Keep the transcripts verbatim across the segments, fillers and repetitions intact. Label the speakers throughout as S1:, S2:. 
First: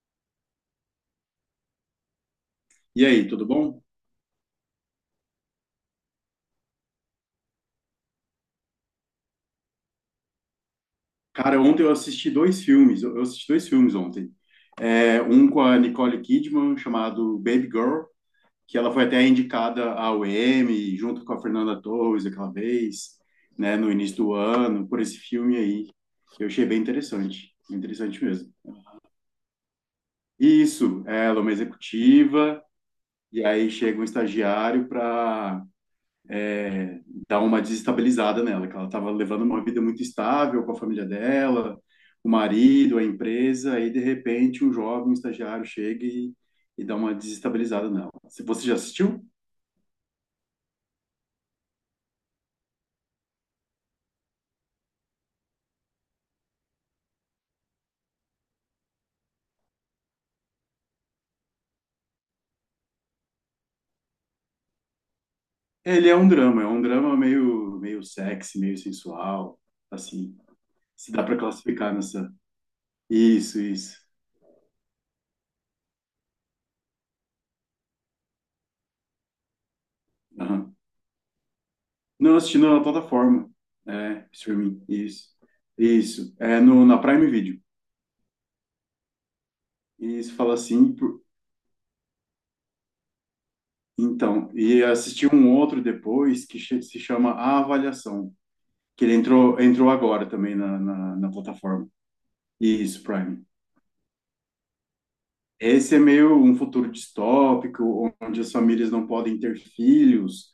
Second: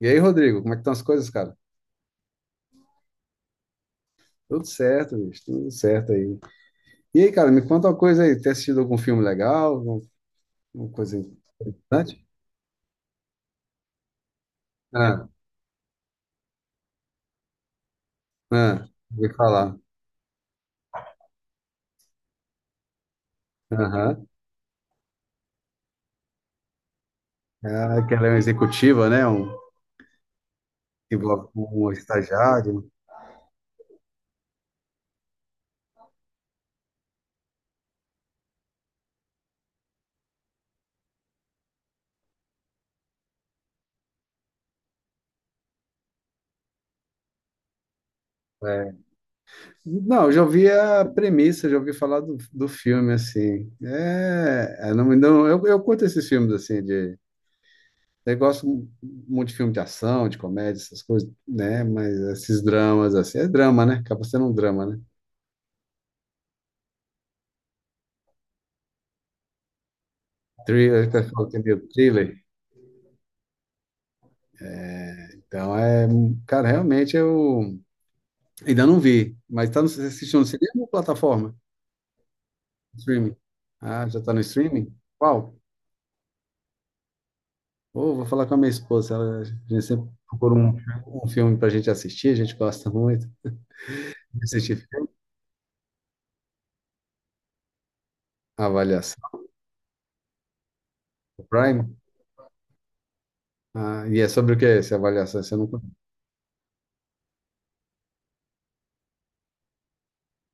S1: E aí, Rodrigo, como é que estão as coisas, cara?
S2: E aí, tudo bom?
S1: Tudo certo, bicho, tudo certo aí. E aí, cara, me conta uma coisa aí. Tem assistido algum filme legal? Alguma alguma coisa
S2: Cara, ontem eu
S1: importante?
S2: assisti dois filmes. Eu eu assisti dois filmes ontem. É,
S1: Ah,
S2: um com a Nicole Kidman, chamado Baby Girl, que
S1: ah,
S2: ela foi até
S1: vou falar.
S2: indicada ao Emmy, junto com a Fernanda Torres aquela vez, né, no início
S1: Aham.
S2: do ano, por esse filme aí. Eu achei bem interessante, bem
S1: Ah, que
S2: interessante
S1: ela é uma
S2: mesmo.
S1: executiva, né? Um,
S2: E isso,
S1: que
S2: ela é
S1: envolve
S2: uma
S1: um
S2: executiva,
S1: estagiário.
S2: e aí chega um estagiário para é, dar uma desestabilizada nela, que ela estava levando uma vida muito estável com a família dela, o marido, a empresa, aí de repente um jovem um estagiário chega e, e dá uma desestabilizada nela. Se você já
S1: É.
S2: assistiu?
S1: Não, eu já ouvi a premissa, já ouvi falar do, do filme, assim. É, é, não, não, eu, eu curto esses filmes, assim. Eu gosto muito de filme de ação, de comédia, essas coisas, né? Mas esses dramas, assim, é drama, né? Acaba sendo um drama, né?
S2: Ele é um drama, é um drama meio meio sexy, meio sensual, assim,
S1: Thriller,
S2: se
S1: que
S2: dá
S1: eu
S2: para
S1: falo que é meio
S2: classificar nessa.
S1: thriller.
S2: Isso, isso.
S1: Então, é, cara, realmente eu ainda não vi, mas tá no, você assistiu no
S2: Aham.
S1: cinema ou plataforma?
S2: Não, assistindo na
S1: Streaming.
S2: plataforma,
S1: Ah, já
S2: é,
S1: tá no
S2: streaming,
S1: streaming?
S2: isso.
S1: Qual?
S2: Isso, é no, na Prime Video.
S1: Ô, vou falar com a minha esposa, ela, a gente sempre
S2: Isso, fala
S1: procura um,
S2: assim.
S1: um filme pra gente assistir, a gente gosta muito de
S2: Então,
S1: assistir
S2: e
S1: filme.
S2: assisti um outro depois que che- se chama A Avaliação, que ele
S1: Avaliação
S2: entrou, entrou agora também na, na, na
S1: do
S2: plataforma.
S1: Prime.
S2: Isso, Prime.
S1: Ah, e é sobre o que é essa avaliação? Você não...
S2: Esse é meio um futuro distópico, onde as famílias não podem ter filhos,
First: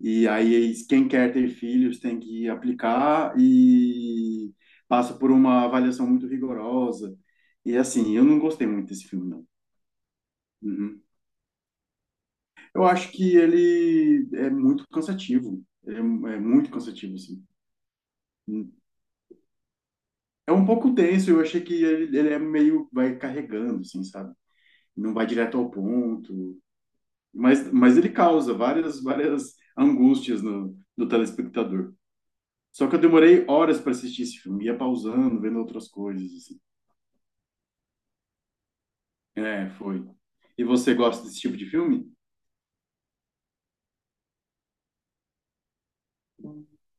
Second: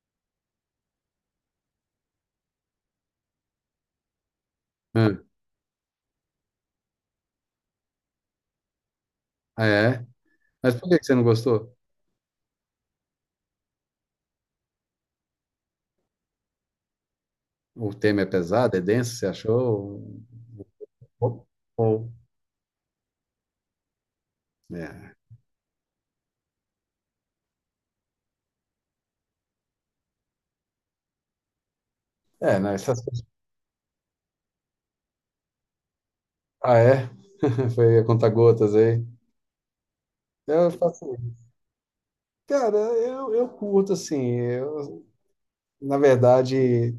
S2: e aí quem quer ter filhos tem que aplicar e passa por uma avaliação muito rigorosa. E assim, eu não gostei muito desse filme, não.
S1: Ah, é? Mas por que que
S2: Uhum.
S1: você não gostou?
S2: Eu acho que ele é muito cansativo. Ele é, é muito cansativo, assim.
S1: O tema é pesado, é denso, você achou?
S2: É um pouco denso,
S1: Ou,
S2: eu achei que
S1: ou-
S2: ele, ele é meio, vai carregando, assim, sabe? Não
S1: É.
S2: vai direto ao ponto, mas, mas ele causa várias, várias angústias no, no telespectador.
S1: É, não,
S2: Só que eu
S1: essas...
S2: demorei horas para assistir esse filme, ia pausando, vendo outras coisas, assim.
S1: Ah, é? Foi a conta-gotas aí.
S2: É, foi. E
S1: Eu
S2: você
S1: faço...
S2: gosta desse tipo de filme?
S1: Cara, eu, eu curto, assim, eu, na verdade,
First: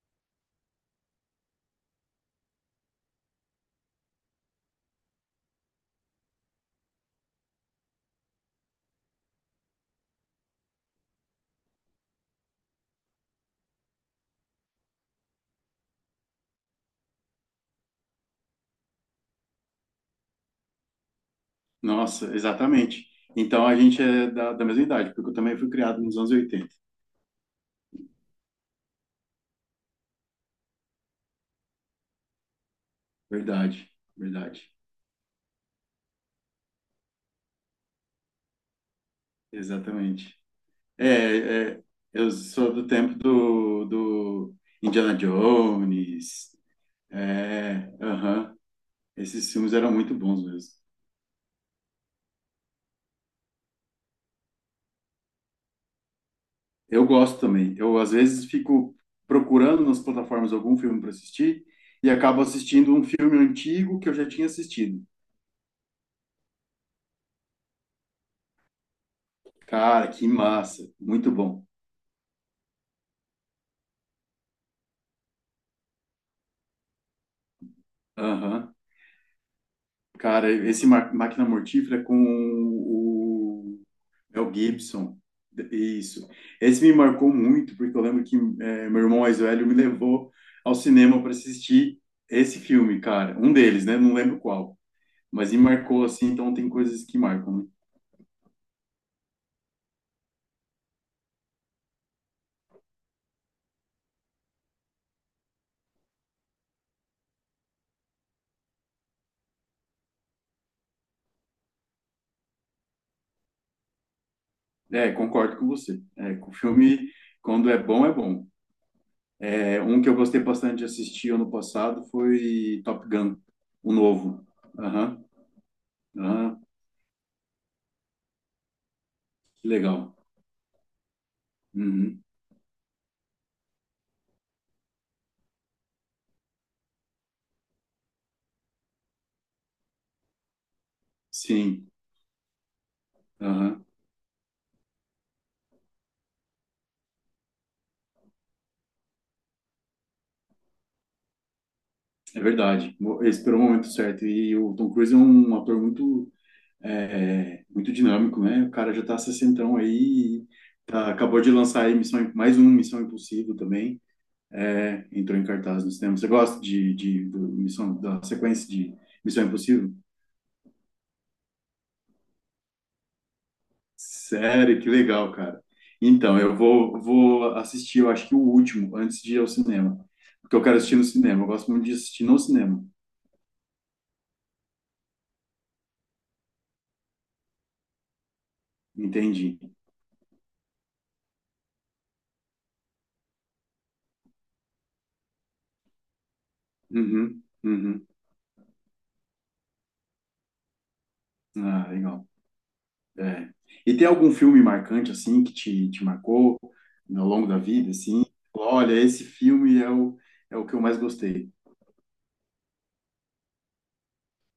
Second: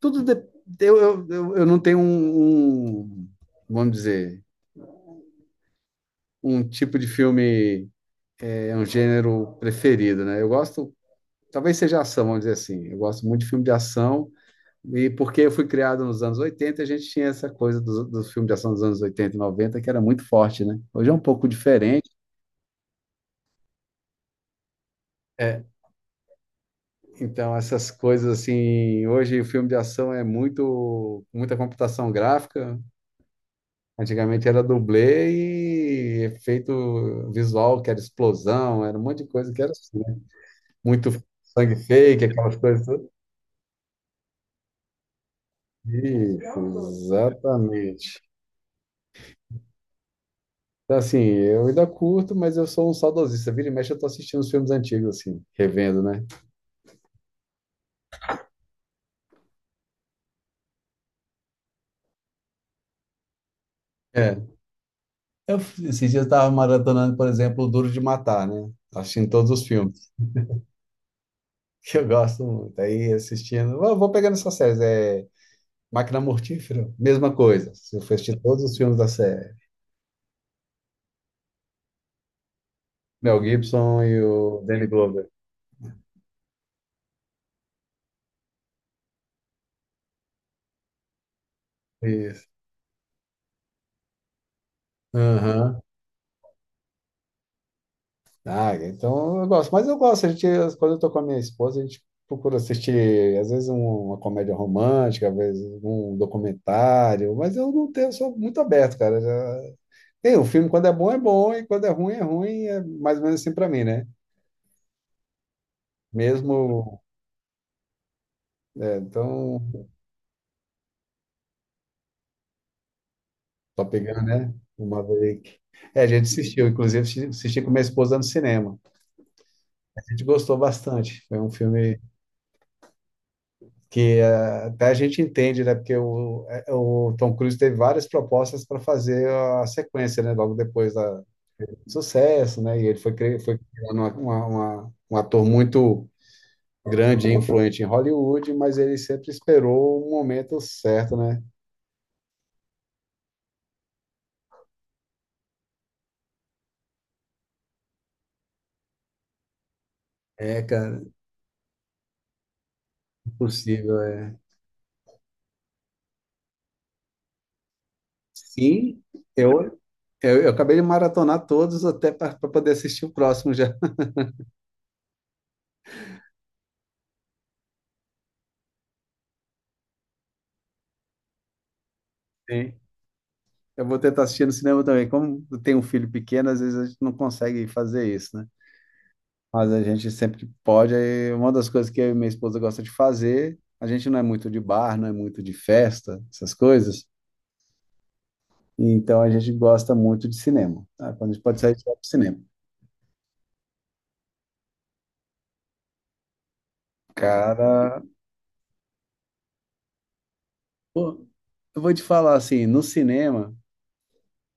S1: tudo de- eu, eu, eu eu não tenho um, um, vamos dizer, um tipo de filme, é um gênero preferido, né? Eu gosto, talvez seja ação, vamos dizer assim, eu gosto muito de filme de ação. E porque eu fui criado nos anos oitenta, a gente tinha essa coisa dos, dos filmes de ação dos anos oitenta, e noventa, que era muito forte, né? Hoje é um pouco diferente.
S2: Nossa, exatamente. Então a gente é da, da mesma idade, porque eu também
S1: É,
S2: fui criado nos anos oitenta.
S1: então, essas coisas assim, hoje o filme de ação é muito, muita computação gráfica.
S2: Verdade,
S1: Antigamente era
S2: verdade.
S1: dublê e efeito visual, que era explosão, era um monte de coisa que era assim, né?
S2: Exatamente.
S1: Muito
S2: É,
S1: sangue
S2: é,
S1: fake,
S2: eu
S1: aquelas
S2: sou
S1: coisas
S2: do
S1: todas.
S2: tempo do, do Indiana Jones.
S1: Isso,
S2: É,
S1: exatamente.
S2: aham. Esses filmes eram muito bons mesmo.
S1: Então, assim, eu ainda curto, mas eu sou um saudosista. Vira e mexe, eu tô assistindo os filmes antigos, assim, revendo, né?
S2: Eu gosto também. Eu, às vezes, fico procurando nas plataformas algum filme para assistir e acabo assistindo um filme antigo que eu já tinha
S1: É.
S2: assistido.
S1: Eu, esses dias eu tava maratonando, por exemplo, o Duro de Matar, né? Assistindo todos os
S2: Cara,
S1: filmes,
S2: que massa. Muito bom.
S1: que eu gosto muito. Aí assistindo. Eu vou pegando essas séries. É Máquina Mortífera, mesma coisa. Se Eu fui assistir todos
S2: Aham.
S1: os filmes da série.
S2: Cara, esse Ma- Máquina Mortífera com
S1: Mel
S2: o
S1: Gibson e
S2: Mel
S1: o Danny
S2: Gibson,
S1: Glover.
S2: isso. Esse me marcou muito, porque eu lembro que é, meu irmão mais velho me levou ao cinema para assistir
S1: Isso.
S2: esse filme, cara. Um deles, né? Não lembro qual. Mas me
S1: Aham.
S2: marcou assim, então tem coisas que marcam,
S1: Ah, então eu gosto. Mas eu gosto. A gente, quando eu tô com a minha esposa, a gente procura assistir, às vezes, um- uma comédia romântica, às vezes, um documentário. Mas eu não tenho, eu sou muito aberto, cara. Já... Tem, o filme, quando é bom, é bom, e quando é ruim, é ruim. É mais ou menos assim pra mim, né?
S2: né? É, concordo com você. É, o
S1: Mesmo.
S2: filme, quando é bom, é bom.
S1: É, então,
S2: É, um que eu gostei bastante de assistir ano passado foi Top Gun,
S1: só
S2: o
S1: pegando,
S2: novo.
S1: né? Uma
S2: Aham,
S1: vez. É, a gente
S2: aham,
S1: assistiu, inclusive, assisti assisti com minha esposa no cinema.
S2: que
S1: A
S2: legal.
S1: gente gostou bastante. Foi um filme
S2: Uhum,
S1: que, eh, até a gente entende, né? Porque o, eh, o Tom Cruise teve várias propostas para fazer a sequência, né? Logo depois da
S2: sim,
S1: do sucesso, né? E ele foi cri- foi
S2: aham.
S1: criando uma, uma, uma- um ator muito grande e influente em Hollywood, mas ele sempre esperou o momento certo, né?
S2: É verdade. Mo- Esperou o momento certo. E o Tom Cruise é um ator muito, é, muito dinâmico, né? O cara já tá sessentão aí,
S1: É, cara,
S2: tá, acabou de lançar aí Missão, mais um Missão Impossível
S1: impossível,
S2: também.
S1: é.
S2: É, entrou em cartaz no cinema. Você gosta de, de, do Missão, da sequência de
S1: Sim,
S2: Missão
S1: eu,
S2: Impossível?
S1: eu, eu acabei de maratonar todos até para poder assistir o próximo já.
S2: Sério, que legal, cara. Então, eu vou, vou assistir, eu acho que o último, antes de ir ao cinema. Porque eu quero assistir no cinema. Eu gosto muito de assistir no
S1: Sim.
S2: cinema.
S1: Eu vou tentar assistir no cinema também. Como eu tenho um filho pequeno, às vezes a gente não consegue fazer isso, né?
S2: Entendi.
S1: Mas a gente sempre que pode, aí uma das coisas que eu e minha esposa gosta de fazer, a gente não é muito de bar, não é muito de festa, essas coisas,
S2: Uhum, uhum.
S1: então a gente gosta muito de cinema, tá? Quando a gente pode sair, a gente
S2: Ah,
S1: vai pro
S2: legal.
S1: cinema.
S2: É. E tem algum filme marcante, assim, que te, te marcou ao longo da vida,
S1: Cara,
S2: assim? Olha, esse filme é o, é o que eu mais
S1: pô,
S2: gostei.
S1: eu vou te falar assim, no cinema,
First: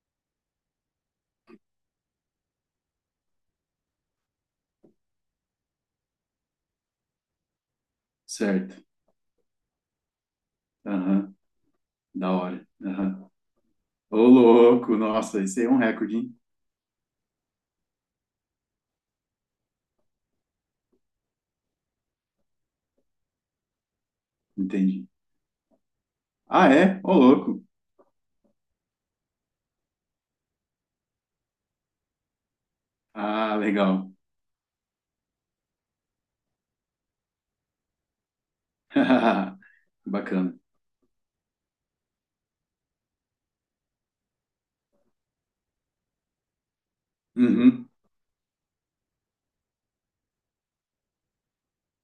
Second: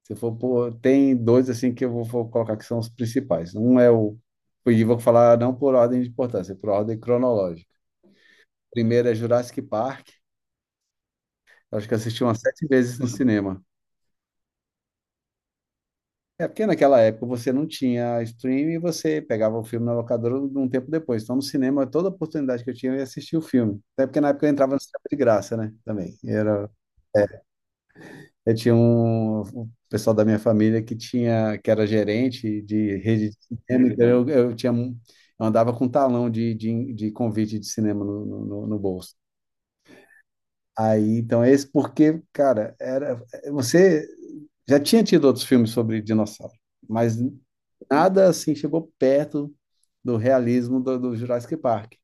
S1: se for, pô, tem dois assim que eu vou, vou, colocar que são os principais. Um é o, e vou falar não por ordem de importância, é por ordem cronológica.
S2: Certo.
S1: Primeiro é Jurassic Park,
S2: Aham.
S1: acho que eu assisti
S2: Da
S1: umas sete
S2: hora.
S1: vezes no
S2: Aham.
S1: cinema.
S2: Ô, louco. Nossa, esse aí é um recorde, hein?
S1: É porque naquela época você não tinha streaming e você pegava o filme na locadora um tempo depois. Então, no cinema, toda oportunidade que eu tinha, eu ia assistir o filme. Até porque na época eu entrava no cinema
S2: Entendi.
S1: de graça, né? Também. Era,
S2: Ah, é? Ô,
S1: é,
S2: louco.
S1: eu tinha um, um pessoal da minha família que tinha, que era gerente de rede de
S2: Ah,
S1: cinema, então
S2: legal.
S1: eu, eu tinha, um- eu andava com um talão de, de, de convite de cinema no, no, no no bolso.
S2: Bacana.
S1: Aí, então, é esse porque, cara, era, você já tinha tido outros filmes sobre dinossauro, mas
S2: Uhum.
S1: nada assim chegou perto do realismo do, do Jurassic Park.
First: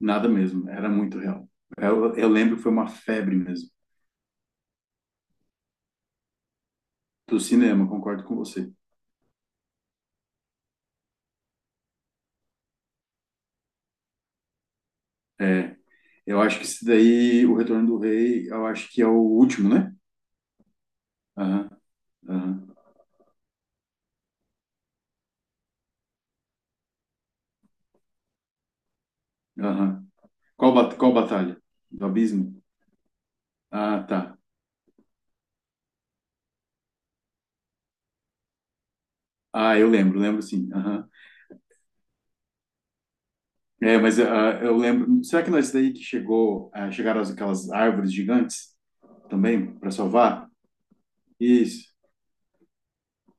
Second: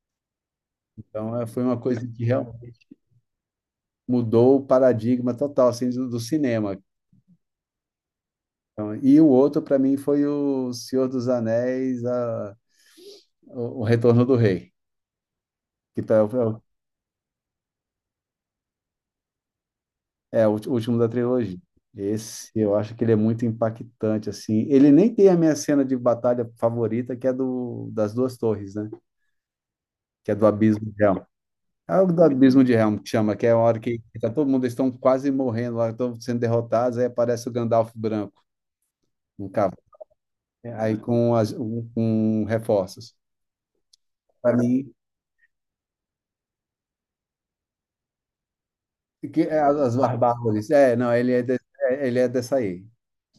S2: Nada mesmo. Era muito
S1: Então, eh,
S2: real.
S1: foi uma coisa
S2: Eu,
S1: que
S2: eu lembro que foi
S1: realmente
S2: uma febre mesmo.
S1: mudou o paradigma total assim do, do cinema.
S2: Do cinema, concordo com você.
S1: Então, e o outro para mim foi o Senhor dos Anéis, a- o, o Retorno do Rei,
S2: É.
S1: que tá,
S2: Eu acho que esse daí, O Retorno do Rei, eu acho que é o último, né?
S1: é, o ulti- último da trilogia.
S2: Aham,
S1: Esse,
S2: aham,
S1: eu acho que ele é muito impactante, assim. Ele nem tem a minha cena de batalha favorita, que é do, das duas torres, né?
S2: aham.
S1: Que é do
S2: Qual,
S1: Abismo
S2: bat-
S1: de
S2: qual
S1: Helm.
S2: batalha?
S1: É o
S2: Do
S1: do
S2: abismo?
S1: Abismo de Helm que chama, que é a hora que
S2: Ah,
S1: tá
S2: tá.
S1: todo mundo, eles estão quase morrendo lá, estão sendo derrotados, aí aparece o Gandalf branco, um cavalo,
S2: Ah, eu lembro, lembro sim.
S1: aí
S2: Aham.
S1: com, as, um, com reforços.
S2: É, mas
S1: Para
S2: ah, eu
S1: mim,
S2: lembro. Será que não é isso daí que chegou, ah, chegaram as- aquelas árvores gigantes
S1: que é
S2: também
S1: as,
S2: para
S1: as
S2: salvar?
S1: barbáries. É, não, ele é, de-
S2: Isso.
S1: é, ele é dessa aí.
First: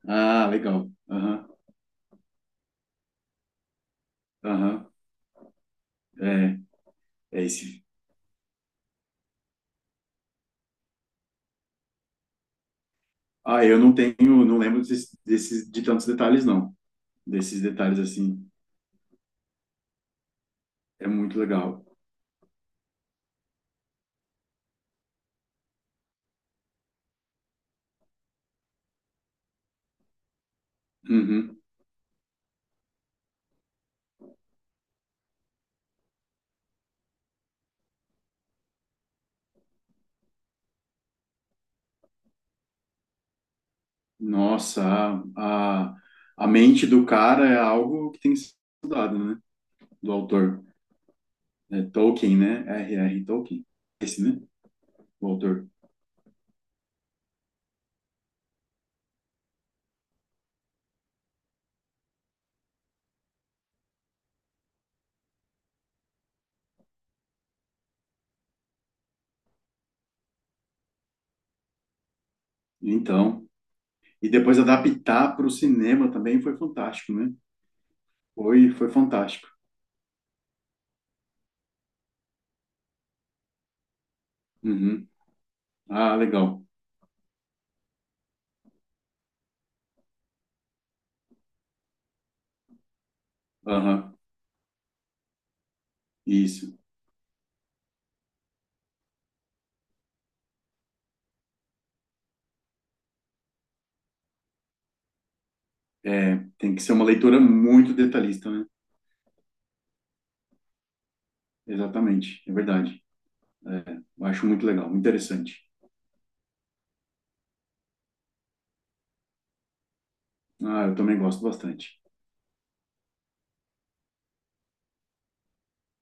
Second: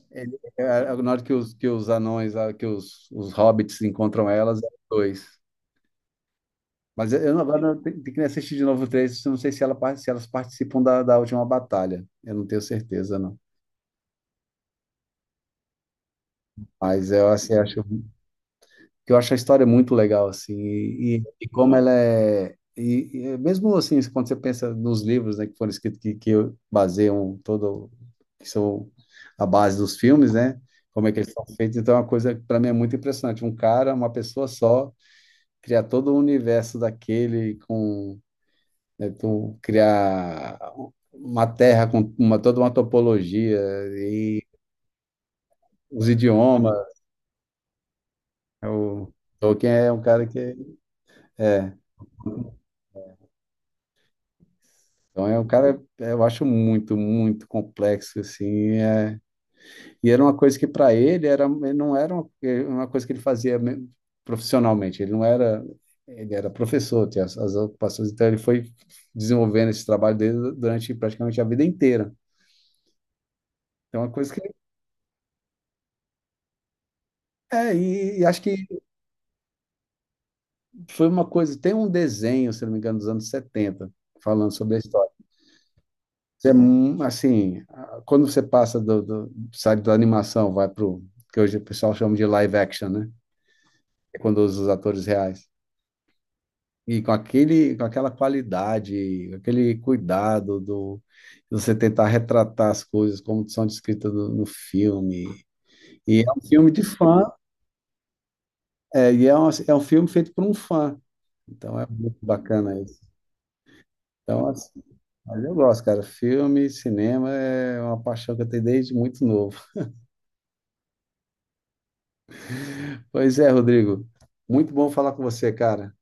S2: Ah,
S1: É,
S2: legal.
S1: é, na hora que
S2: Aham,
S1: os, que os anões, ah, que os, os hobbits encontram elas, é
S2: aham.
S1: dois.
S2: É,
S1: Mas eu eu não-
S2: é
S1: agora
S2: esse.
S1: tem tem que assistir de novo o três, eu não sei se, ela, par- se elas participam da, da última batalha. Eu não tenho certeza, não.
S2: Ah, eu não tenho, não lembro desses, desses, de tantos detalhes, não.
S1: Mas eu assim,
S2: Desses
S1: acho
S2: detalhes assim.
S1: que eu acho a história muito legal, assim,
S2: É
S1: e, e-
S2: muito
S1: e como
S2: legal.
S1: ela é. E, e é mesmo assim, quando você pensa nos livros, né, que foram escritos que, que baseiam todo, que são a base dos filmes, né? Como é que eles são
S2: Uhum.
S1: feitos, então é uma coisa que para mim é muito impressionante. Um cara, uma pessoa só, criar todo o universo daquele com, né? Tu criar uma terra com uma, toda uma topologia e
S2: Nossa, a, a,
S1: os
S2: a
S1: idiomas.
S2: mente do cara é algo que tem que ser
S1: É. O
S2: estudado, né?
S1: Tolkien é um
S2: Do
S1: cara que
S2: autor,
S1: é,
S2: né? Tolkien, né? R R. Tolkien, esse, né?
S1: então
S2: O
S1: é um
S2: autor.
S1: cara eu acho muito, muito complexo assim. É. E era uma coisa que para ele era, ele não era uma, uma coisa que ele fazia me- profissionalmente. Ele não era, ele era professor, tinha as, as ocupações, então ele foi desenvolvendo esse trabalho dele durante praticamente a vida inteira.
S2: Então,
S1: Então, é uma
S2: e
S1: coisa que.
S2: depois adaptar para o cinema também foi fantástico, né?
S1: É, e, e acho que
S2: Foi, foi fantástico.
S1: foi uma coisa, tem um desenho, se não me engano, dos anos setenta falando sobre a
S2: Uhum.
S1: história.
S2: Ah,
S1: Isso. É,
S2: legal.
S1: mu- assim, a- quando você passa do, do, sai da animação, vai pro que hoje o pessoal chama de live action, né?
S2: Aham,
S1: É quando usa os atores reais.
S2: isso.
S1: E com aquele, com aquela qualidade, aquele cuidado do de você tentar retratar as coisas como são descritas no, no filme. E é
S2: É,
S1: um filme
S2: tem
S1: de
S2: que ser uma
S1: fã,
S2: leitura muito detalhista, né?
S1: é, e é um, é um, filme feito por um fã. Então é muito
S2: Exatamente, é
S1: bacana.
S2: verdade. É, eu acho
S1: Então,
S2: muito
S1: assim,
S2: legal, muito
S1: mas eu
S2: interessante.
S1: gosto, cara. Filme, cinema é uma paixão que eu tenho desde muito novo.
S2: Ah, eu também gosto bastante.
S1: Pois é, Rodrigo. Muito bom falar com você, cara.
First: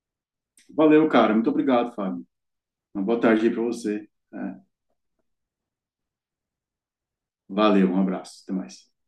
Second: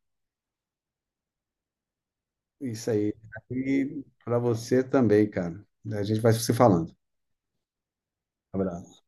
S2: Valeu, cara. Muito obrigado, Fábio.
S1: Isso
S2: Uma
S1: aí.
S2: boa tarde aí para
S1: E
S2: você.
S1: para
S2: É,
S1: você também, cara. A gente vai se falando.
S2: valeu, um abraço. Até mais.
S1: Abraço.